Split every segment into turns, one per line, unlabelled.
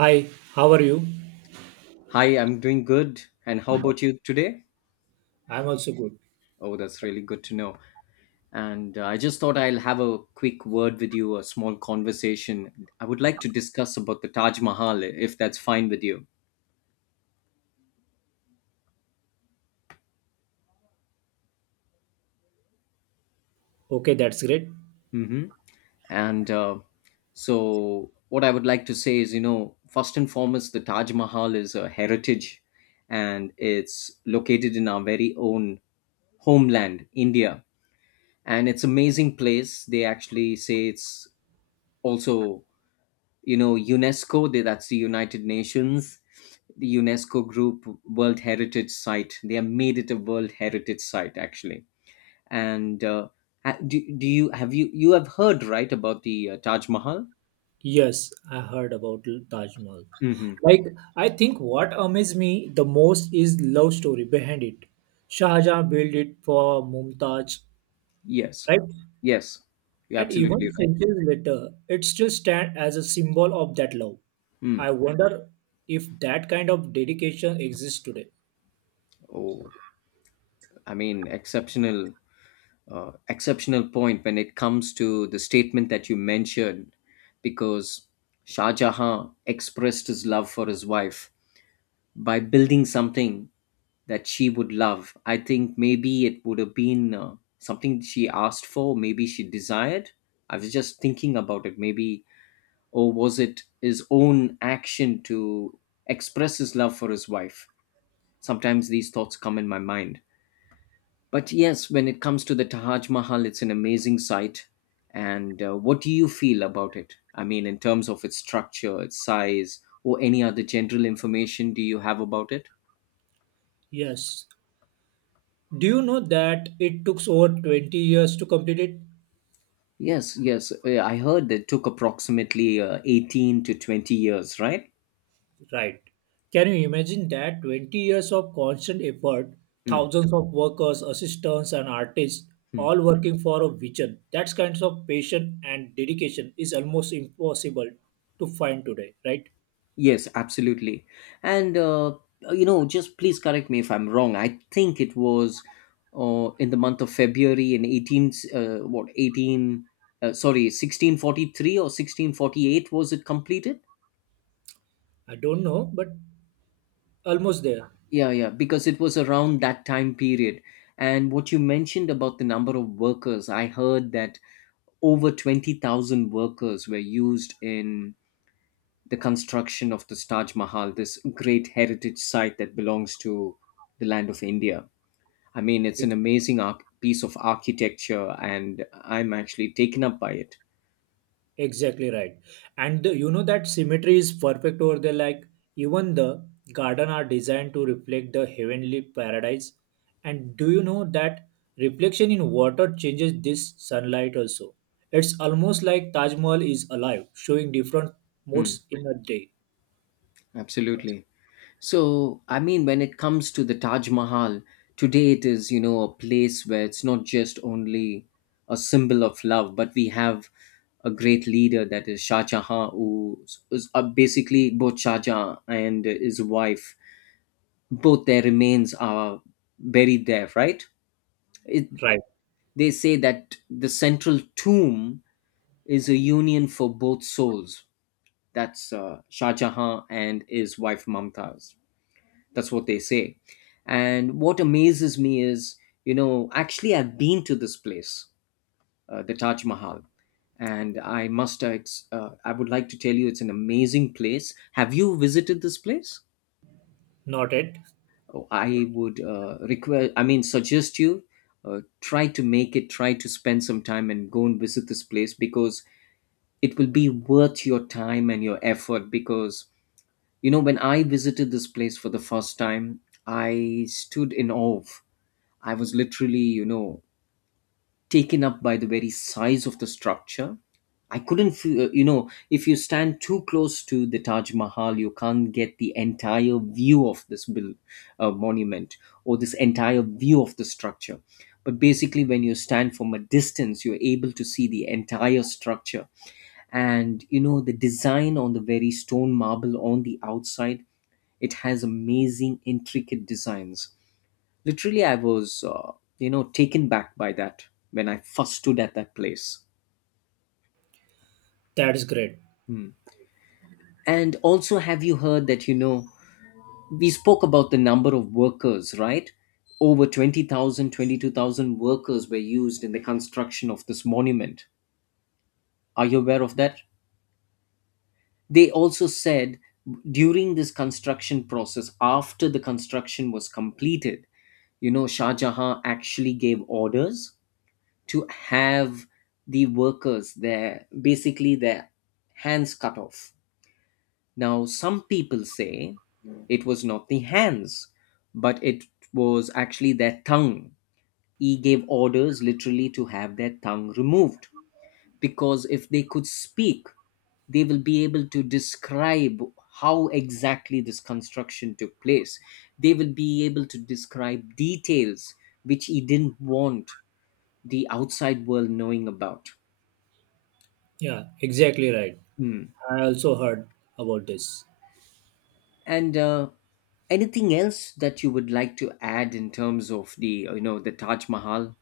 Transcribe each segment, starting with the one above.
Hi, how are you?
Hi, I'm doing good. And how about you today?
I'm also good.
Oh, that's really good to know. And I just thought I'll have a quick word with you, a small conversation. I would like to discuss about the Taj Mahal, if that's fine with you.
Okay, that's great.
Hmm. And what I would like to say is, you know, first and foremost, the Taj Mahal is a heritage and it's located in our very own homeland, India. And it's amazing place. They actually say it's also, you know, UNESCO that's the United Nations, the UNESCO group, world heritage site. They have made it a world heritage site actually. And do you have you you have heard right about the Taj Mahal?
Yes, I heard about Taj Mahal.
Hmm.
Like, I think what amazed me the most is love story behind it. Shah Jahan built it for Mumtaz,
Yes,
right?
yes, you're
And
absolutely
even
right.
centuries later, it still stands as a symbol of that love.
Mm.
I wonder if that kind of dedication exists today.
Oh, I mean exceptional, exceptional point when it comes to the statement that you mentioned, because Shah Jahan expressed his love for his wife by building something that she would love. I think maybe it would have been something she asked for, maybe she desired. I was just thinking about it. Maybe, or was it his own action to express his love for his wife? Sometimes these thoughts come in my mind. But yes, when it comes to the Taj Mahal, it's an amazing sight. And what do you feel about it? I mean, in terms of its structure, its size, or any other general information do you have about it?
Yes. Do you know that it took over 20 years to complete it?
Yes, yes. I heard that took approximately 18 to 20 years, right?
Right. Can you imagine that 20 years of constant effort,
Mm,
thousands of workers, assistants, and artists
mm.
all working for a vision? That kinds of passion and dedication is almost impossible to find today, right?
Yes, absolutely. And, you know, just please correct me if I'm wrong. I think it was in the month of February in 18, sorry, 1643 or 1648, was it completed?
I don't know, but almost there.
Yeah, yeah, because it was around that time period. And what you mentioned about the number of workers, I heard that over 20,000 workers were used in the construction of this Taj Mahal, this great heritage site that belongs to the land of India. I mean, it's an amazing piece of architecture, and I'm actually taken up by it.
Exactly right. And the, you know that symmetry is perfect over there. Like even the garden are designed to reflect the heavenly paradise. And do you know that reflection in water changes this sunlight also? It's almost like Taj Mahal is alive, showing different
Hmm,
moods in a day.
absolutely. So, I mean, when it comes to the Taj Mahal, today it is, you know, a place where it's not just only a symbol of love, but we have a great leader that is Shah Jahan, who is basically, both Shah Jahan and his wife, both their remains are buried there, right? It,
Right.
they say that the central tomb is a union for both souls. That's Shah Jahan and his wife Mumtaz. That's what they say. And what amazes me is, you know, actually, I've been to this place, the Taj Mahal, and I must, I would like to tell you it's an amazing place. Have you visited this place?
Not it.
I would request, I mean, suggest you try to make it, try to spend some time and go and visit this place, because it will be worth your time and your effort. Because, you know, when I visited this place for the first time, I stood in awe. I was literally, you know, taken up by the very size of the structure. I couldn't feel, you know, if you stand too close to the Taj Mahal, you can't get the entire view of this monument, or this entire view of the structure. But basically, when you stand from a distance, you're able to see the entire structure. And, you know, the design on the very stone marble on the outside, it has amazing, intricate designs. Literally, I was, you know, taken back by that when I first stood at that place.
That's great.
Hmm. And also, have you heard that, you know, we spoke about the number of workers, right? Over 20,000, 22,000 workers were used in the construction of this monument. Are you aware of that? They also said during this construction process, after the construction was completed, you know, Shah Jahan actually gave orders to have the workers, their basically their hands cut off. Now some people say it was not the hands, but it was actually their tongue. He gave orders literally to have their tongue removed, because if they could speak, they will be able to describe how exactly this construction took place. They will be able to describe details which he didn't want the outside world knowing about.
Yeah, exactly right.
Hmm.
I also heard about this.
And anything else that you would like to add in terms of the, you know, the Taj Mahal?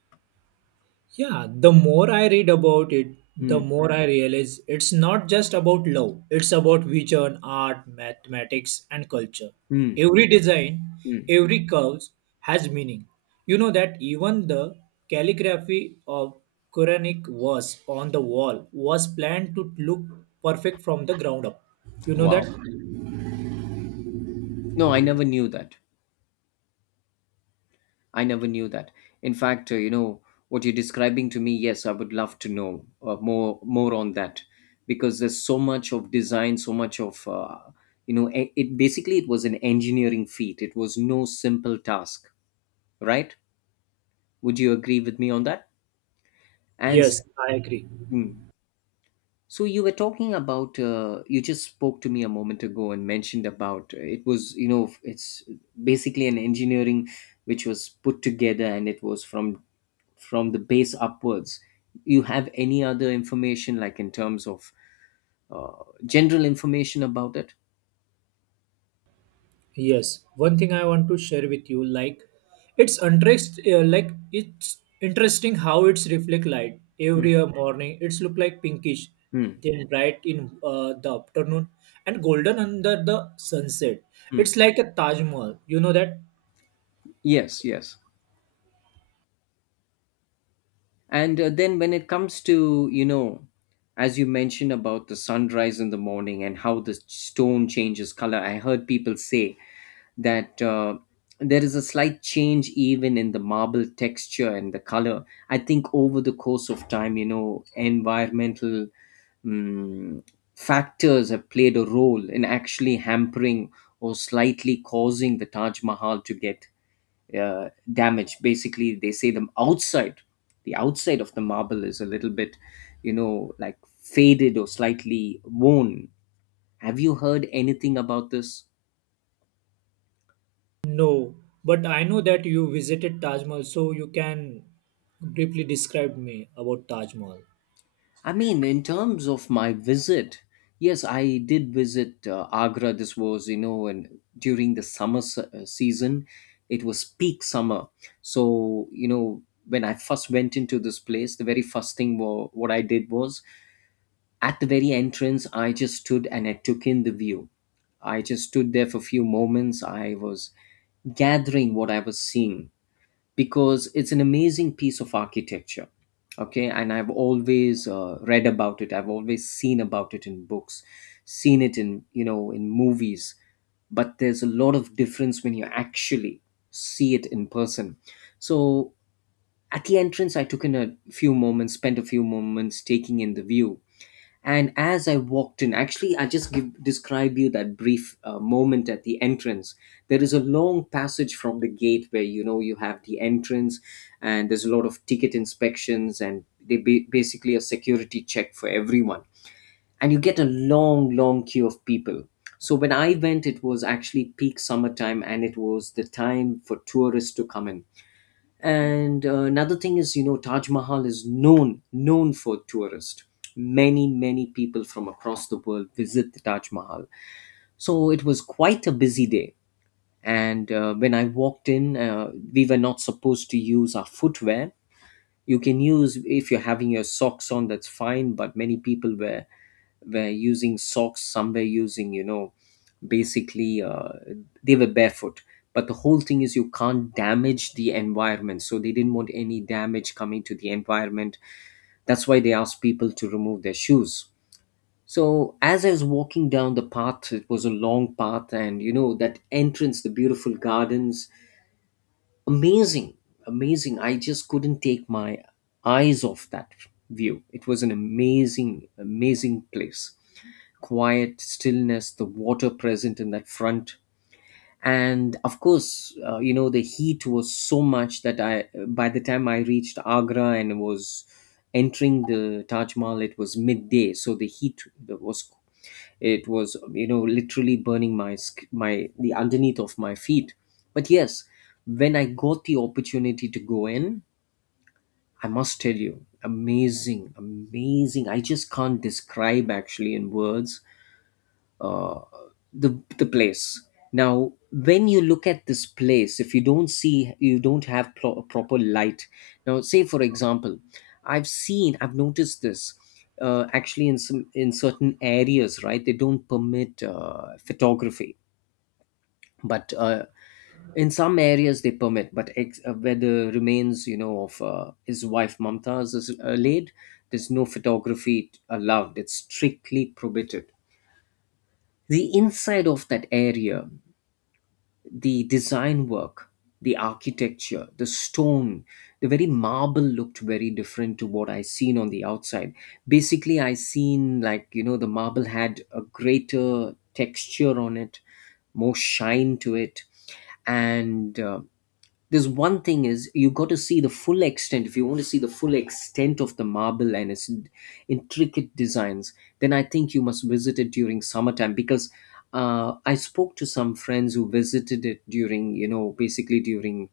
Yeah, the more I read about it, the
Hmm.
more I realize it's not just about love, it's about vision, art, mathematics, and culture.
Hmm.
Every design,
Hmm.
every curve has meaning. You know that even the calligraphy of Quranic verse on the wall was planned to look perfect from the ground up. You know that?
Wow. No, I never knew that. I never knew that. In fact, you know, what you're describing to me, yes, I would love to know more on that, because there's so much of design, so much of, you know, it basically it was an engineering feat. It was no simple task, right? Would you agree with me on that? And
Yes,
s-
I agree.
mm. So you were talking about, you just spoke to me a moment ago and mentioned about, it was, you know, it's basically an engineering which was put together, and it was from the base upwards. You have any other information like in terms of general information about it?
Yes, one thing I want to share with you, like like it's interesting how it's reflect light
Hmm.
every morning. It's look like pinkish,
Hmm.
then bright in the afternoon and golden under the sunset.
Hmm.
It's like a Taj Mahal. You know that?
Yes, yes. And then when it comes to, you know, as you mentioned about the sunrise in the morning and how the stone changes color, I heard people say that there is a slight change even in the marble texture and the color. I think over the course of time, you know, environmental um, factors have played a role in actually hampering or slightly causing the Taj Mahal to get damaged. Basically, they say the outside, of the marble is a little bit, you know, like faded or slightly worn. Have you heard anything about this?
No, but I know that you visited Taj Mahal, so you can briefly describe me about Taj Mahal.
I mean, in terms of my visit, yes, I did visit Agra. This was, you know, and during the season, it was peak summer. So, you know, when I first went into this place, the very first thing what I did was at the very entrance, I just stood and I took in the view. I just stood there for a few moments. I was gathering what I was seeing, because it's an amazing piece of architecture. Okay, and I've always read about it, I've always seen about it in books, seen it in, you know, in movies, but there's a lot of difference when you actually see it in person. So at the entrance, I took in a few moments, spent a few moments taking in the view. And as I walked in, actually, describe you that brief moment at the entrance. There is a long passage from the gate where, you know, you have the entrance, and there's a lot of ticket inspections, and they basically a security check for everyone. And you get a long, long queue of people. So when I went, it was actually peak summertime, and it was the time for tourists to come in. And another thing is, you know, Taj Mahal is known for tourists. Many people from across the world visit the Taj Mahal. So it was quite a busy day. And when I walked in, we were not supposed to use our footwear. You can use if you're having your socks on, that's fine. But many people were using socks, some were using, you know, basically they were barefoot. But the whole thing is you can't damage the environment, so they didn't want any damage coming to the environment. That's why they asked people to remove their shoes. So as I was walking down the path, it was a long path, and you know that entrance, the beautiful gardens, amazing, amazing. I just couldn't take my eyes off that view. It was an amazing, amazing place. Quiet stillness, the water present in that front. And of course, you know, the heat was so much that I, by the time I reached Agra and was entering the Taj Mahal, it was midday. So the heat was, it was, you know, literally burning my, my, the underneath of my feet. But yes, when I got the opportunity to go in, I must tell you, amazing, amazing. I just can't describe actually in words, uh, the place. Now when you look at this place, if you don't see you don't have proper light. Now say for example, I've noticed this, actually in some in certain areas, right, they don't permit photography. But in some areas they permit, but where the remains, you know, of his wife Mumtaz is laid, there's no photography allowed. It's strictly prohibited, the inside of that area. The design work, the architecture, the stone, the very marble looked very different to what I seen on the outside. Basically, I seen, like, you know, the marble had a greater texture on it, more shine to it. And there's one thing, is you got to see the full extent. If you want to see the full extent of the marble and its intricate designs, then I think you must visit it during summertime, because I spoke to some friends who visited it during, you know, basically during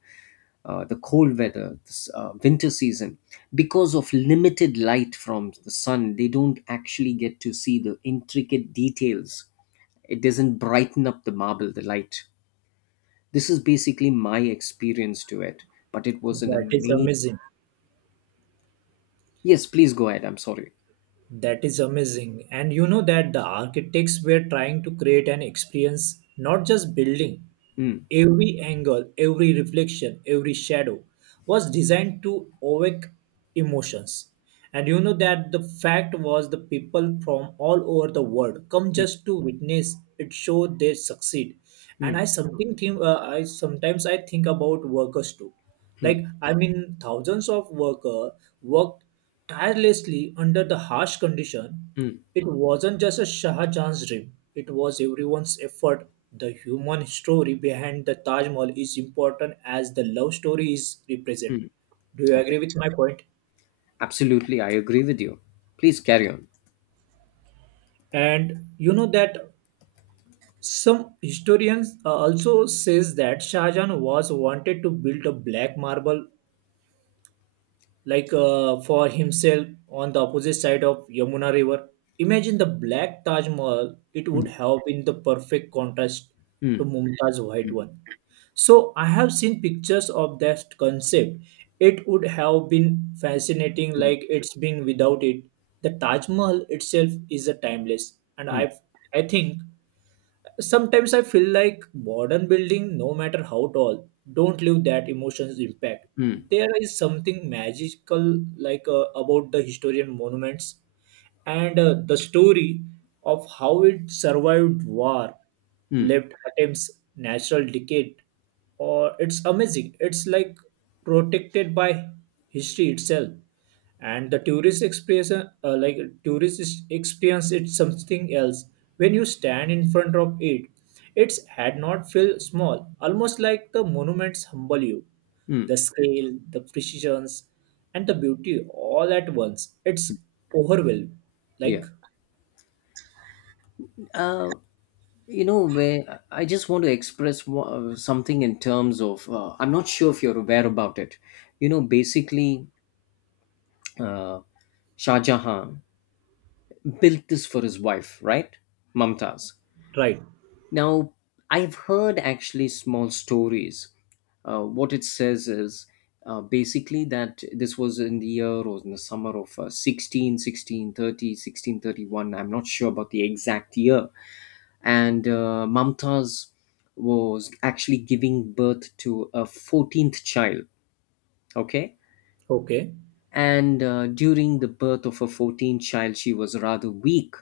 the cold weather, this winter season. Because of limited light from the sun, they don't actually get to see the intricate details. It doesn't brighten up the marble, the light. This is basically my experience to it, but it was an
That is
amazing.
amazing.
Yes, please go ahead. I'm sorry.
That is amazing. And you know that the architects were trying to create an experience, not just building.
Mm,
Every angle, every reflection, every shadow was designed to awake emotions. And you know that the fact was the people from all over the world come just to witness it show they succeed. And
mm,
I sometimes I think about workers too.
mm,
Like I mean, thousands of worker worked tirelessly under the harsh condition,
mm.
it wasn't just a Shah Jahan's dream, it was everyone's effort. The human story behind the Taj Mahal is important as the love story is represented. Do you
Okay,
agree with my point?
absolutely, I agree with you. Please carry on.
And you know that some historians also says that Shah Jahan was wanted to build a black marble like for himself on the opposite side of Yamuna River. Imagine the black Taj Mahal, it would
Mm,
have been the perfect contrast to
mm,
Mumtaz's white one. So I have seen pictures of that concept. It would have been fascinating
mm,
like it's being without it. The Taj Mahal itself is a timeless and
mm,
I think sometimes I feel like modern building, no matter how tall, don't leave that emotions impact.
mm,
There is something magical, like about the historian monuments and the story of how it survived war,
mm,
lived attempts, natural decay, or it's amazing. It's like protected by history itself, and the tourist experience like experience it's something else. When you stand in front of it, its had not feel small, almost like the monuments humble you. The
mm.
scale, the precisions, and the beauty all at once, it's overwhelming, like
Yeah. Uh, you know, where I just want to express something in terms of, I'm not sure if you're aware about it. You know, basically, uh, Shah Jahan built this for his wife, right? Mumtaz.
right.
Now, I've heard actually small stories. What it says is basically that this was in the year or in the summer of 16, 1630, 1631. I'm not sure about the exact year. And Mumtaz was actually giving birth to a 14th child. Okay.
Okay,
And during the birth of her 14th child, she was rather weak.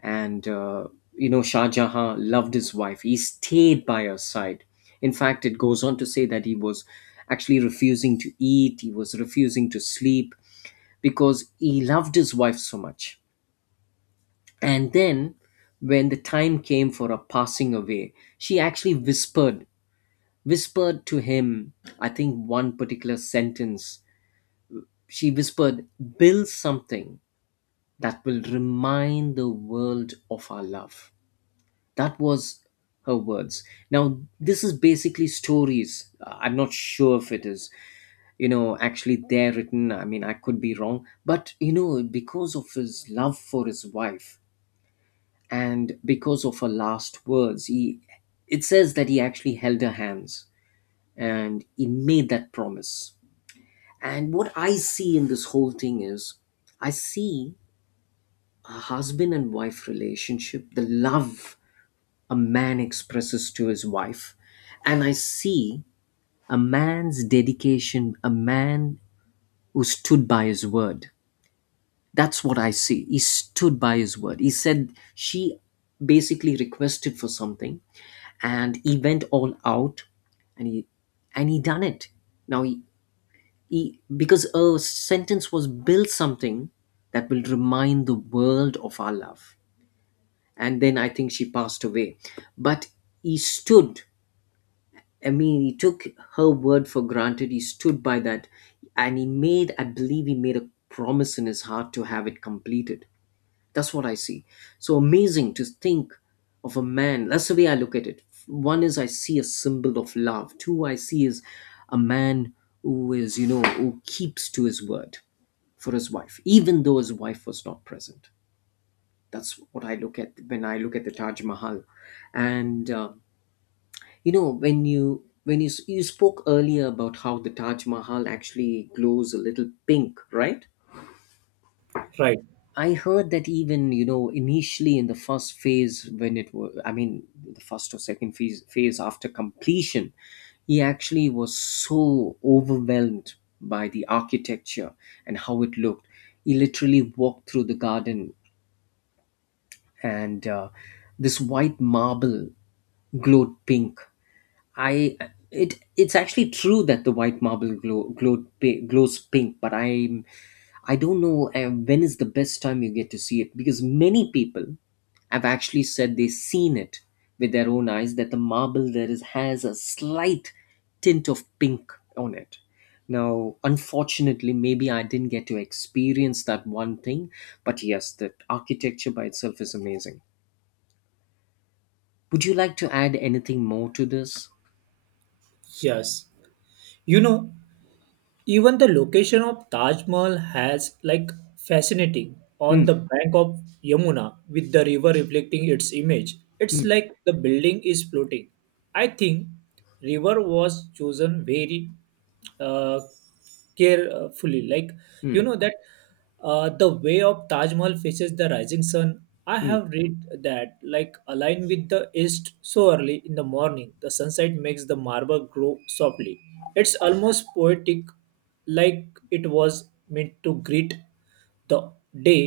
And you know, Shah Jahan loved his wife, he stayed by her side. In fact, it goes on to say that he was actually refusing to eat, he was refusing to sleep, because he loved his wife so much. And then when the time came for her passing away, she actually whispered to him, I think, one particular sentence. She whispered, build something that will remind the world of our love. That was her words. Now, this is basically stories. I'm not sure if it is, you know, actually there written. I mean, I could be wrong. But, you know, because of his love for his wife, and because of her last words, it says that he actually held her hands and he made that promise. And what I see in this whole thing is, I see husband and wife relationship, the love a man expresses to his wife. And I see a man's dedication, a man who stood by his word. That's what I see. He stood by his word. He said she basically requested for something, and he went all out, and he done it. Now, he because a sentence was build something that will remind the world of our love, and then I think she passed away. But he stood, I mean, he took her word for granted. He stood by that, and he made, I believe, he made a promise in his heart to have it completed. That's what I see. So amazing to think of a man. That's the way I look at it. One is, I see a symbol of love. Two, I see is a man who is, you know, who keeps to his word for his wife, even though his wife was not present. That's what I look at when I look at the Taj Mahal. And you know, when you you spoke earlier about how the Taj Mahal actually glows a little pink, right?
right.
I heard that even, you know, initially in the first phase when it was, I mean, the first or second phase after completion, he actually was so overwhelmed by the architecture and how it looked. He literally walked through the garden, and this white marble glowed pink. I it it's actually true that the white marble glows pink, but I don't know when is the best time you get to see it, because many people have actually said they've seen it with their own eyes that the marble there is has a slight tint of pink on it. Now, unfortunately, maybe I didn't get to experience that one thing, but yes, the architecture by itself is amazing. Would you like to add anything more to this?
Yes, you know, even the location of Taj Mahal has like fascinating
Hmm.
on the bank of Yamuna with the river reflecting its image. It's
Mm,
like the building is floating. I think river was chosen very uh, carefully, like you
mm,
know that the way of Taj Mahal faces the rising sun. I
mm,
have read that like align with the east, so early in the morning the sunset makes the marble grow softly. It's almost poetic, like it was meant to greet the day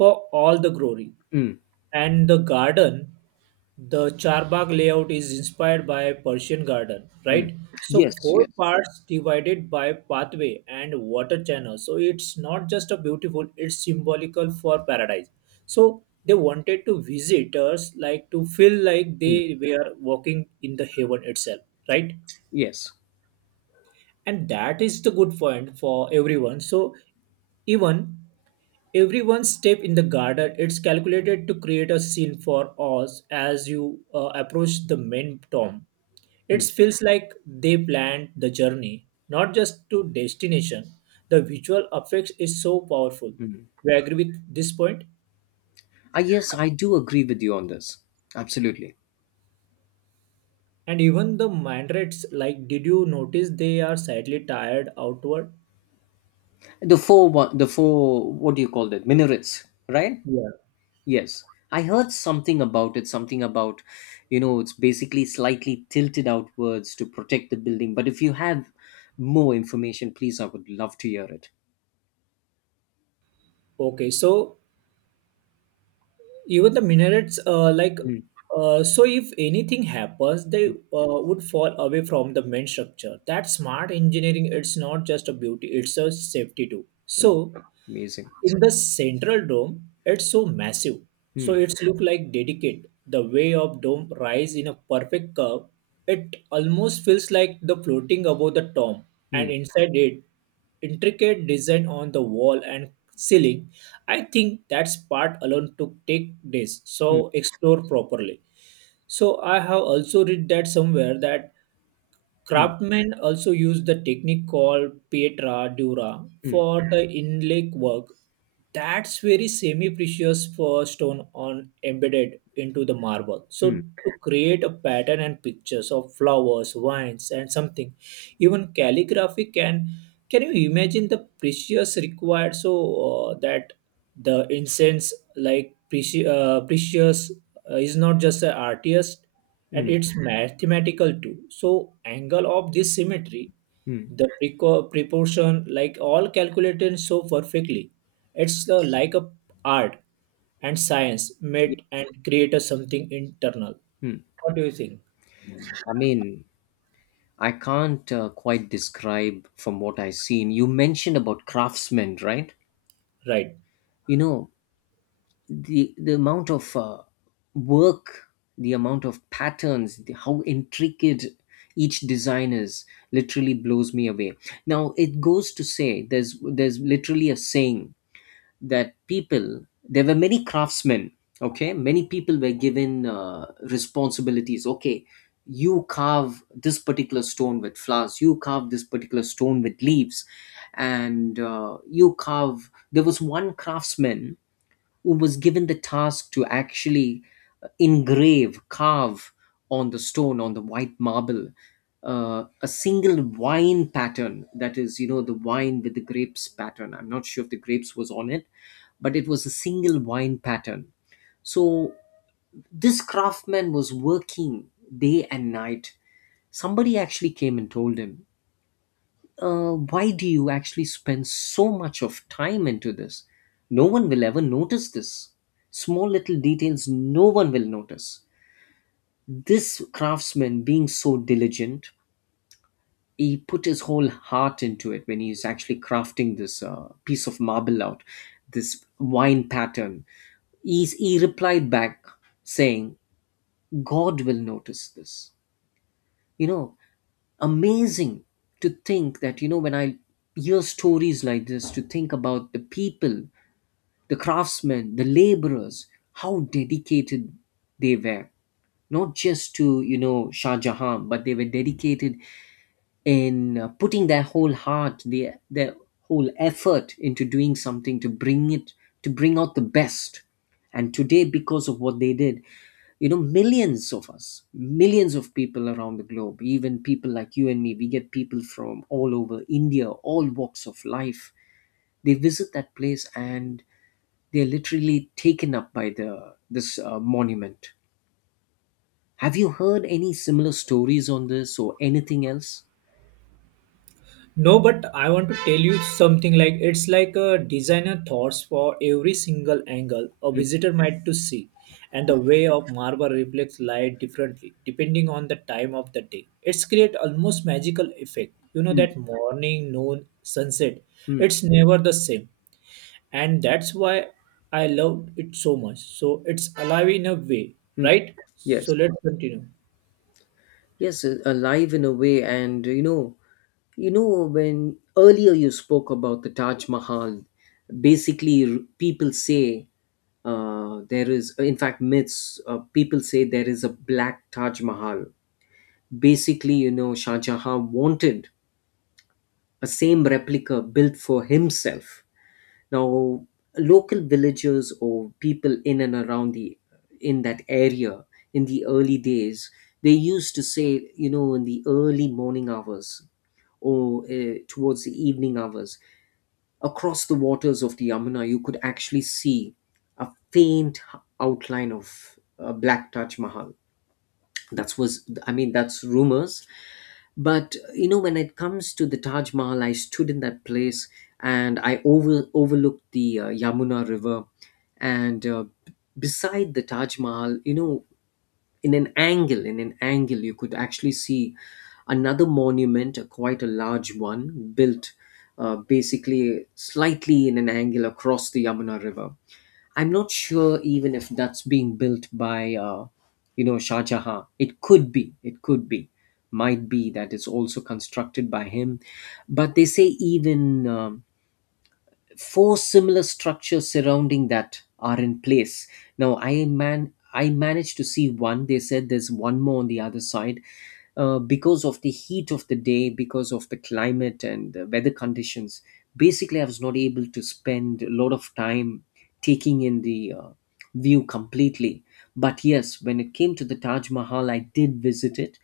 for all the glory.
mm,
And the garden, the Charbagh layout is inspired by Persian garden,
mm.
right? So
Yes,
four parts divided by pathway and water channel. So it's not just a beautiful, it's symbolical for paradise. So they wanted to visitors like to feel like
mm,
they were walking in the heaven itself, right?
yes.
And that is the good point for everyone. So even everyone's step in the garden it's calculated to create a scene for us, as you approach the main tomb, it
Mm,
feels like they planned the journey, not just to destination. The visual effects is so powerful.
mm.
We agree with this point?
I Yes, I do agree with you on this. Absolutely.
And even the mind rates, like, did you notice they are slightly tired outward?
The four, what do you call that? Minarets, right?
Yeah.
Yes. I heard something about it, something about, you know, it's basically slightly tilted outwards to protect the building. But if you have more information, please, I would love to hear it.
Okay, so even the minarets,
Mm,
so if anything happens, they
mm,
would fall away from the main structure. That smart engineering, it's not just a beauty, it's a safety too.
um,
So
amazing.
in the central dome it's so massive, so
Mm,
it's look like dedicate the way of dome rise in a perfect curve, it almost feels like the floating above the tomb. And
mm,
inside it, intricate design on the wall and ceiling, I think that's part alone took take days so
mm,
explore properly. So I have also read that somewhere that
mm,
craftsmen also used the technique called pietra dura
mm,
for the inlay work. That's very semi-precious for stone on embedded into the marble. So
mm,
to create a pattern and pictures of flowers, vines, and something, even calligraphy can. Can you imagine the precious required so that the incense like precious is not just an artist, and
mm,
it's mathematical too. So angle of this symmetry,
mm,
the proportion, like all calculated so perfectly, it's like a art and science
yeah,
met and create a something internal.
mm.
What do you think?
I mean, I can't quite describe from what I've seen. You mentioned about craftsmen, right?
Right.
You know, the amount of work, the amount of patterns, the, how intricate each design is, literally blows me away. Now it goes to say there's literally a saying that people, there were many craftsmen, okay, many people were given responsibilities, okay. You carve this particular stone with flowers, you carve this particular stone with leaves. And you carve, there was one craftsman who was given the task to actually engrave carve on the stone, on the white marble, a single wine pattern. That is, you know, the wine with the grapes pattern. I'm not sure if the grapes was on it, but it was a single wine pattern. So this craftsman was working day and night. Somebody actually came and told him, why do you actually spend so much of time into this? No one will ever notice this. Small little details, no one will notice. This craftsman, being so diligent, he put his whole heart into it when he's actually crafting this piece of marble out, this wine pattern. He replied back saying, God will notice this. You know, amazing to think that, you know, when I hear stories like this, to think about the people, the craftsmen, the laborers, how dedicated they were. Not just to, you know, Shah Jahan, but they were dedicated in putting their whole heart, their whole effort into doing something to bring it, to bring out the best. And today, because of what they did, you know, millions of us, millions of people around the globe, even people like you and me, we get people from all over India, all walks of life, they visit that place, and they're literally taken up by the this monument. Have you heard any similar stories on this or anything else?
No, but I want to tell you something, like it's like a designer thoughts for every single angle a
Mm,
visitor might to see, and the way of marble reflects light differently depending on the time of the day. It's create almost magical effect. You know
mm,
that morning, noon, sunset.
mm,
It's never the same, and that's why I love it so much. So it's alive in a way,
mm.
right? So
Yes.
let's continue.
Yes, alive in a way. And you know, when earlier you spoke about the Taj Mahal, basically people say there is, in fact, myths. People say there is a black Taj Mahal. Basically, you know, Shah Jahan wanted a same replica built for himself. Now, local villagers or people in and around the in that area, in the early days, they used to say, you know, in the early morning hours or towards the evening hours, across the waters of the Yamuna, you could actually see a faint outline of black Taj Mahal. That was, I mean, that's rumors, but you know, when it comes to the Taj Mahal, I stood in that place, and I overlooked the Yamuna River. And beside the Taj Mahal, you know, in an angle, you could actually see another monument, a quite a large one, built basically slightly in an angle across the Yamuna River. I'm not sure even if that's being built by, you know, Shah Jahan. It could be. It could be. Might be that it's also constructed by him. But they say even four similar structures surrounding that are in place. Now, I managed to see one. They said there's one more on the other side. Because of the heat of the day, because of the climate and the weather conditions, basically, I was not able to spend a lot of time taking in the view completely. But yes, when it came to the Taj Mahal, I did visit it,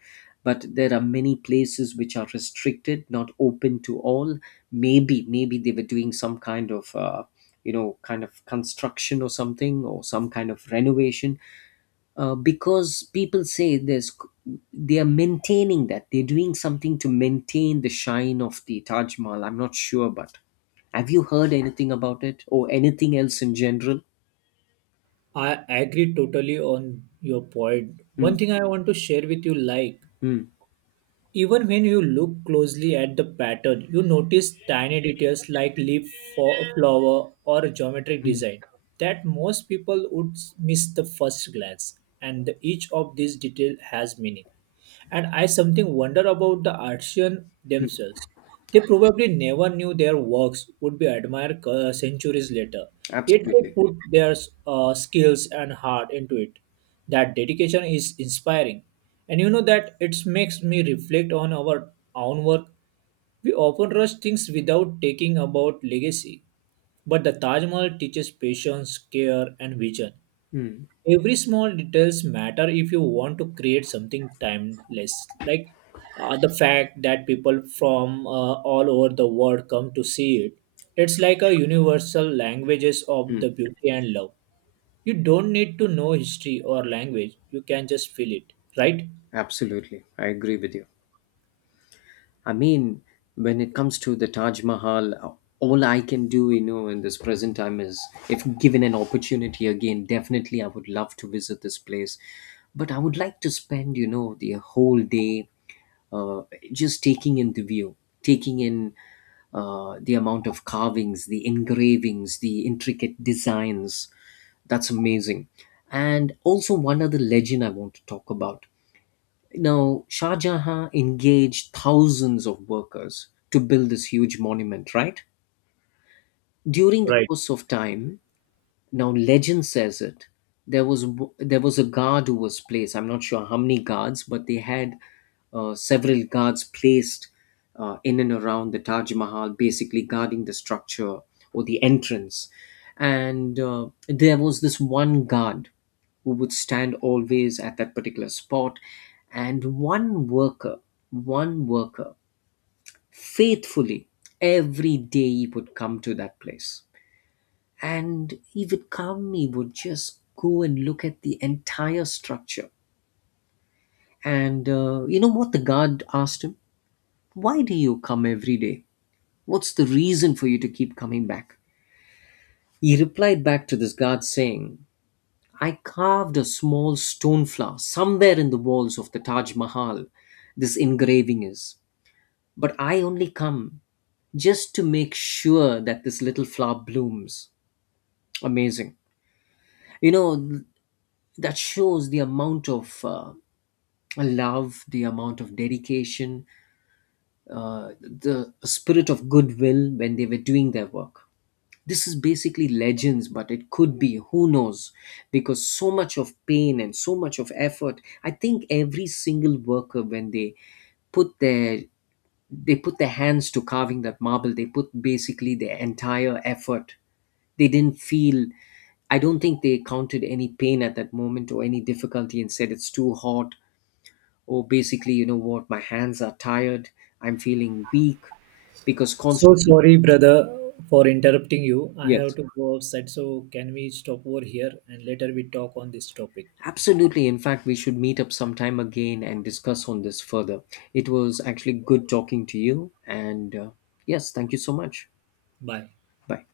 but there are many places which are restricted, not open to all. Maybe they were doing some kind of you know, kind of construction or something, or some kind of renovation, because people say there's they are maintaining, that they're doing something to maintain the shine of the Taj Mahal. I'm not sure. But have you heard anything about it or anything else in general?
I agree totally on your point.
Mm,
One thing I want to share with you, like
mm,
even when you look closely at the pattern, you notice tiny details like flower or geometric
mm,
design that most people would miss the first glance, and each of these detail has meaning. And I something wonder about the artisans
mm.
themselves. They probably never knew their works would be admired centuries later. Yet they
Absolutely.
put their skills and heart into it. That dedication is inspiring. And you know that it makes me reflect on our own work. We often rush things without taking about legacy. But the Taj Mahal teaches patience, care, and vision.
Mm,
Every small details matter if you want to create something timeless, like the fact that people from all over the world come to see it, it's like a universal languages of
mm,
the beauty and love. You don't need to know history or language, you can just feel it, right?
absolutely. I agree with you. I mean, when it comes to the Taj Mahal, all I can do, you know, in this present time is, if given an opportunity again, definitely I would love to visit this place. But I would like to spend, you know, the whole day uh, just taking in the view, taking in the amount of carvings, the engravings, the intricate designs. That's amazing. And also, one other legend I want to talk about. Now, Shah Jahan engaged thousands of workers to build this huge monument, right? During the
Right.
course of time, now, legend says it. There was a guard who was placed. I'm not sure how many guards, but they had several guards placed in and around the Taj Mahal, basically guarding the structure or the entrance. And there was this one guard who would stand always at that particular spot. And one worker, faithfully every day he would come to that place, and he would come. He would just go and look at the entire structure. And you know what the guard asked him? Why do you come every day? What's the reason for you to keep coming back? He replied back to this guard saying, I carved a small stone flower somewhere in the walls of the Taj Mahal. This engraving is, but I only come just to make sure that this little flower blooms. Amazing. You know, that shows the amount of love, the amount of dedication, the spirit of goodwill when they were doing their work. This is basically legends, but it could be, who knows? Because so much of pain and so much of effort, I think every single worker, when put their they put their hands to carving that marble, they put basically their entire effort. They didn't feel, I don't think they counted any pain at that moment or any difficulty and said it's too hot. Oh, basically, you know what, my hands are tired, I'm feeling weak, because
So
constantly.
sorry, brother, for interrupting you. I have
Yes,
to go outside, so can we stop over here and later we talk on this topic?
absolutely. In fact, we should meet up sometime again and discuss on this further. It was actually good talking to you, and yes, thank you so much.
Bye.
Bye.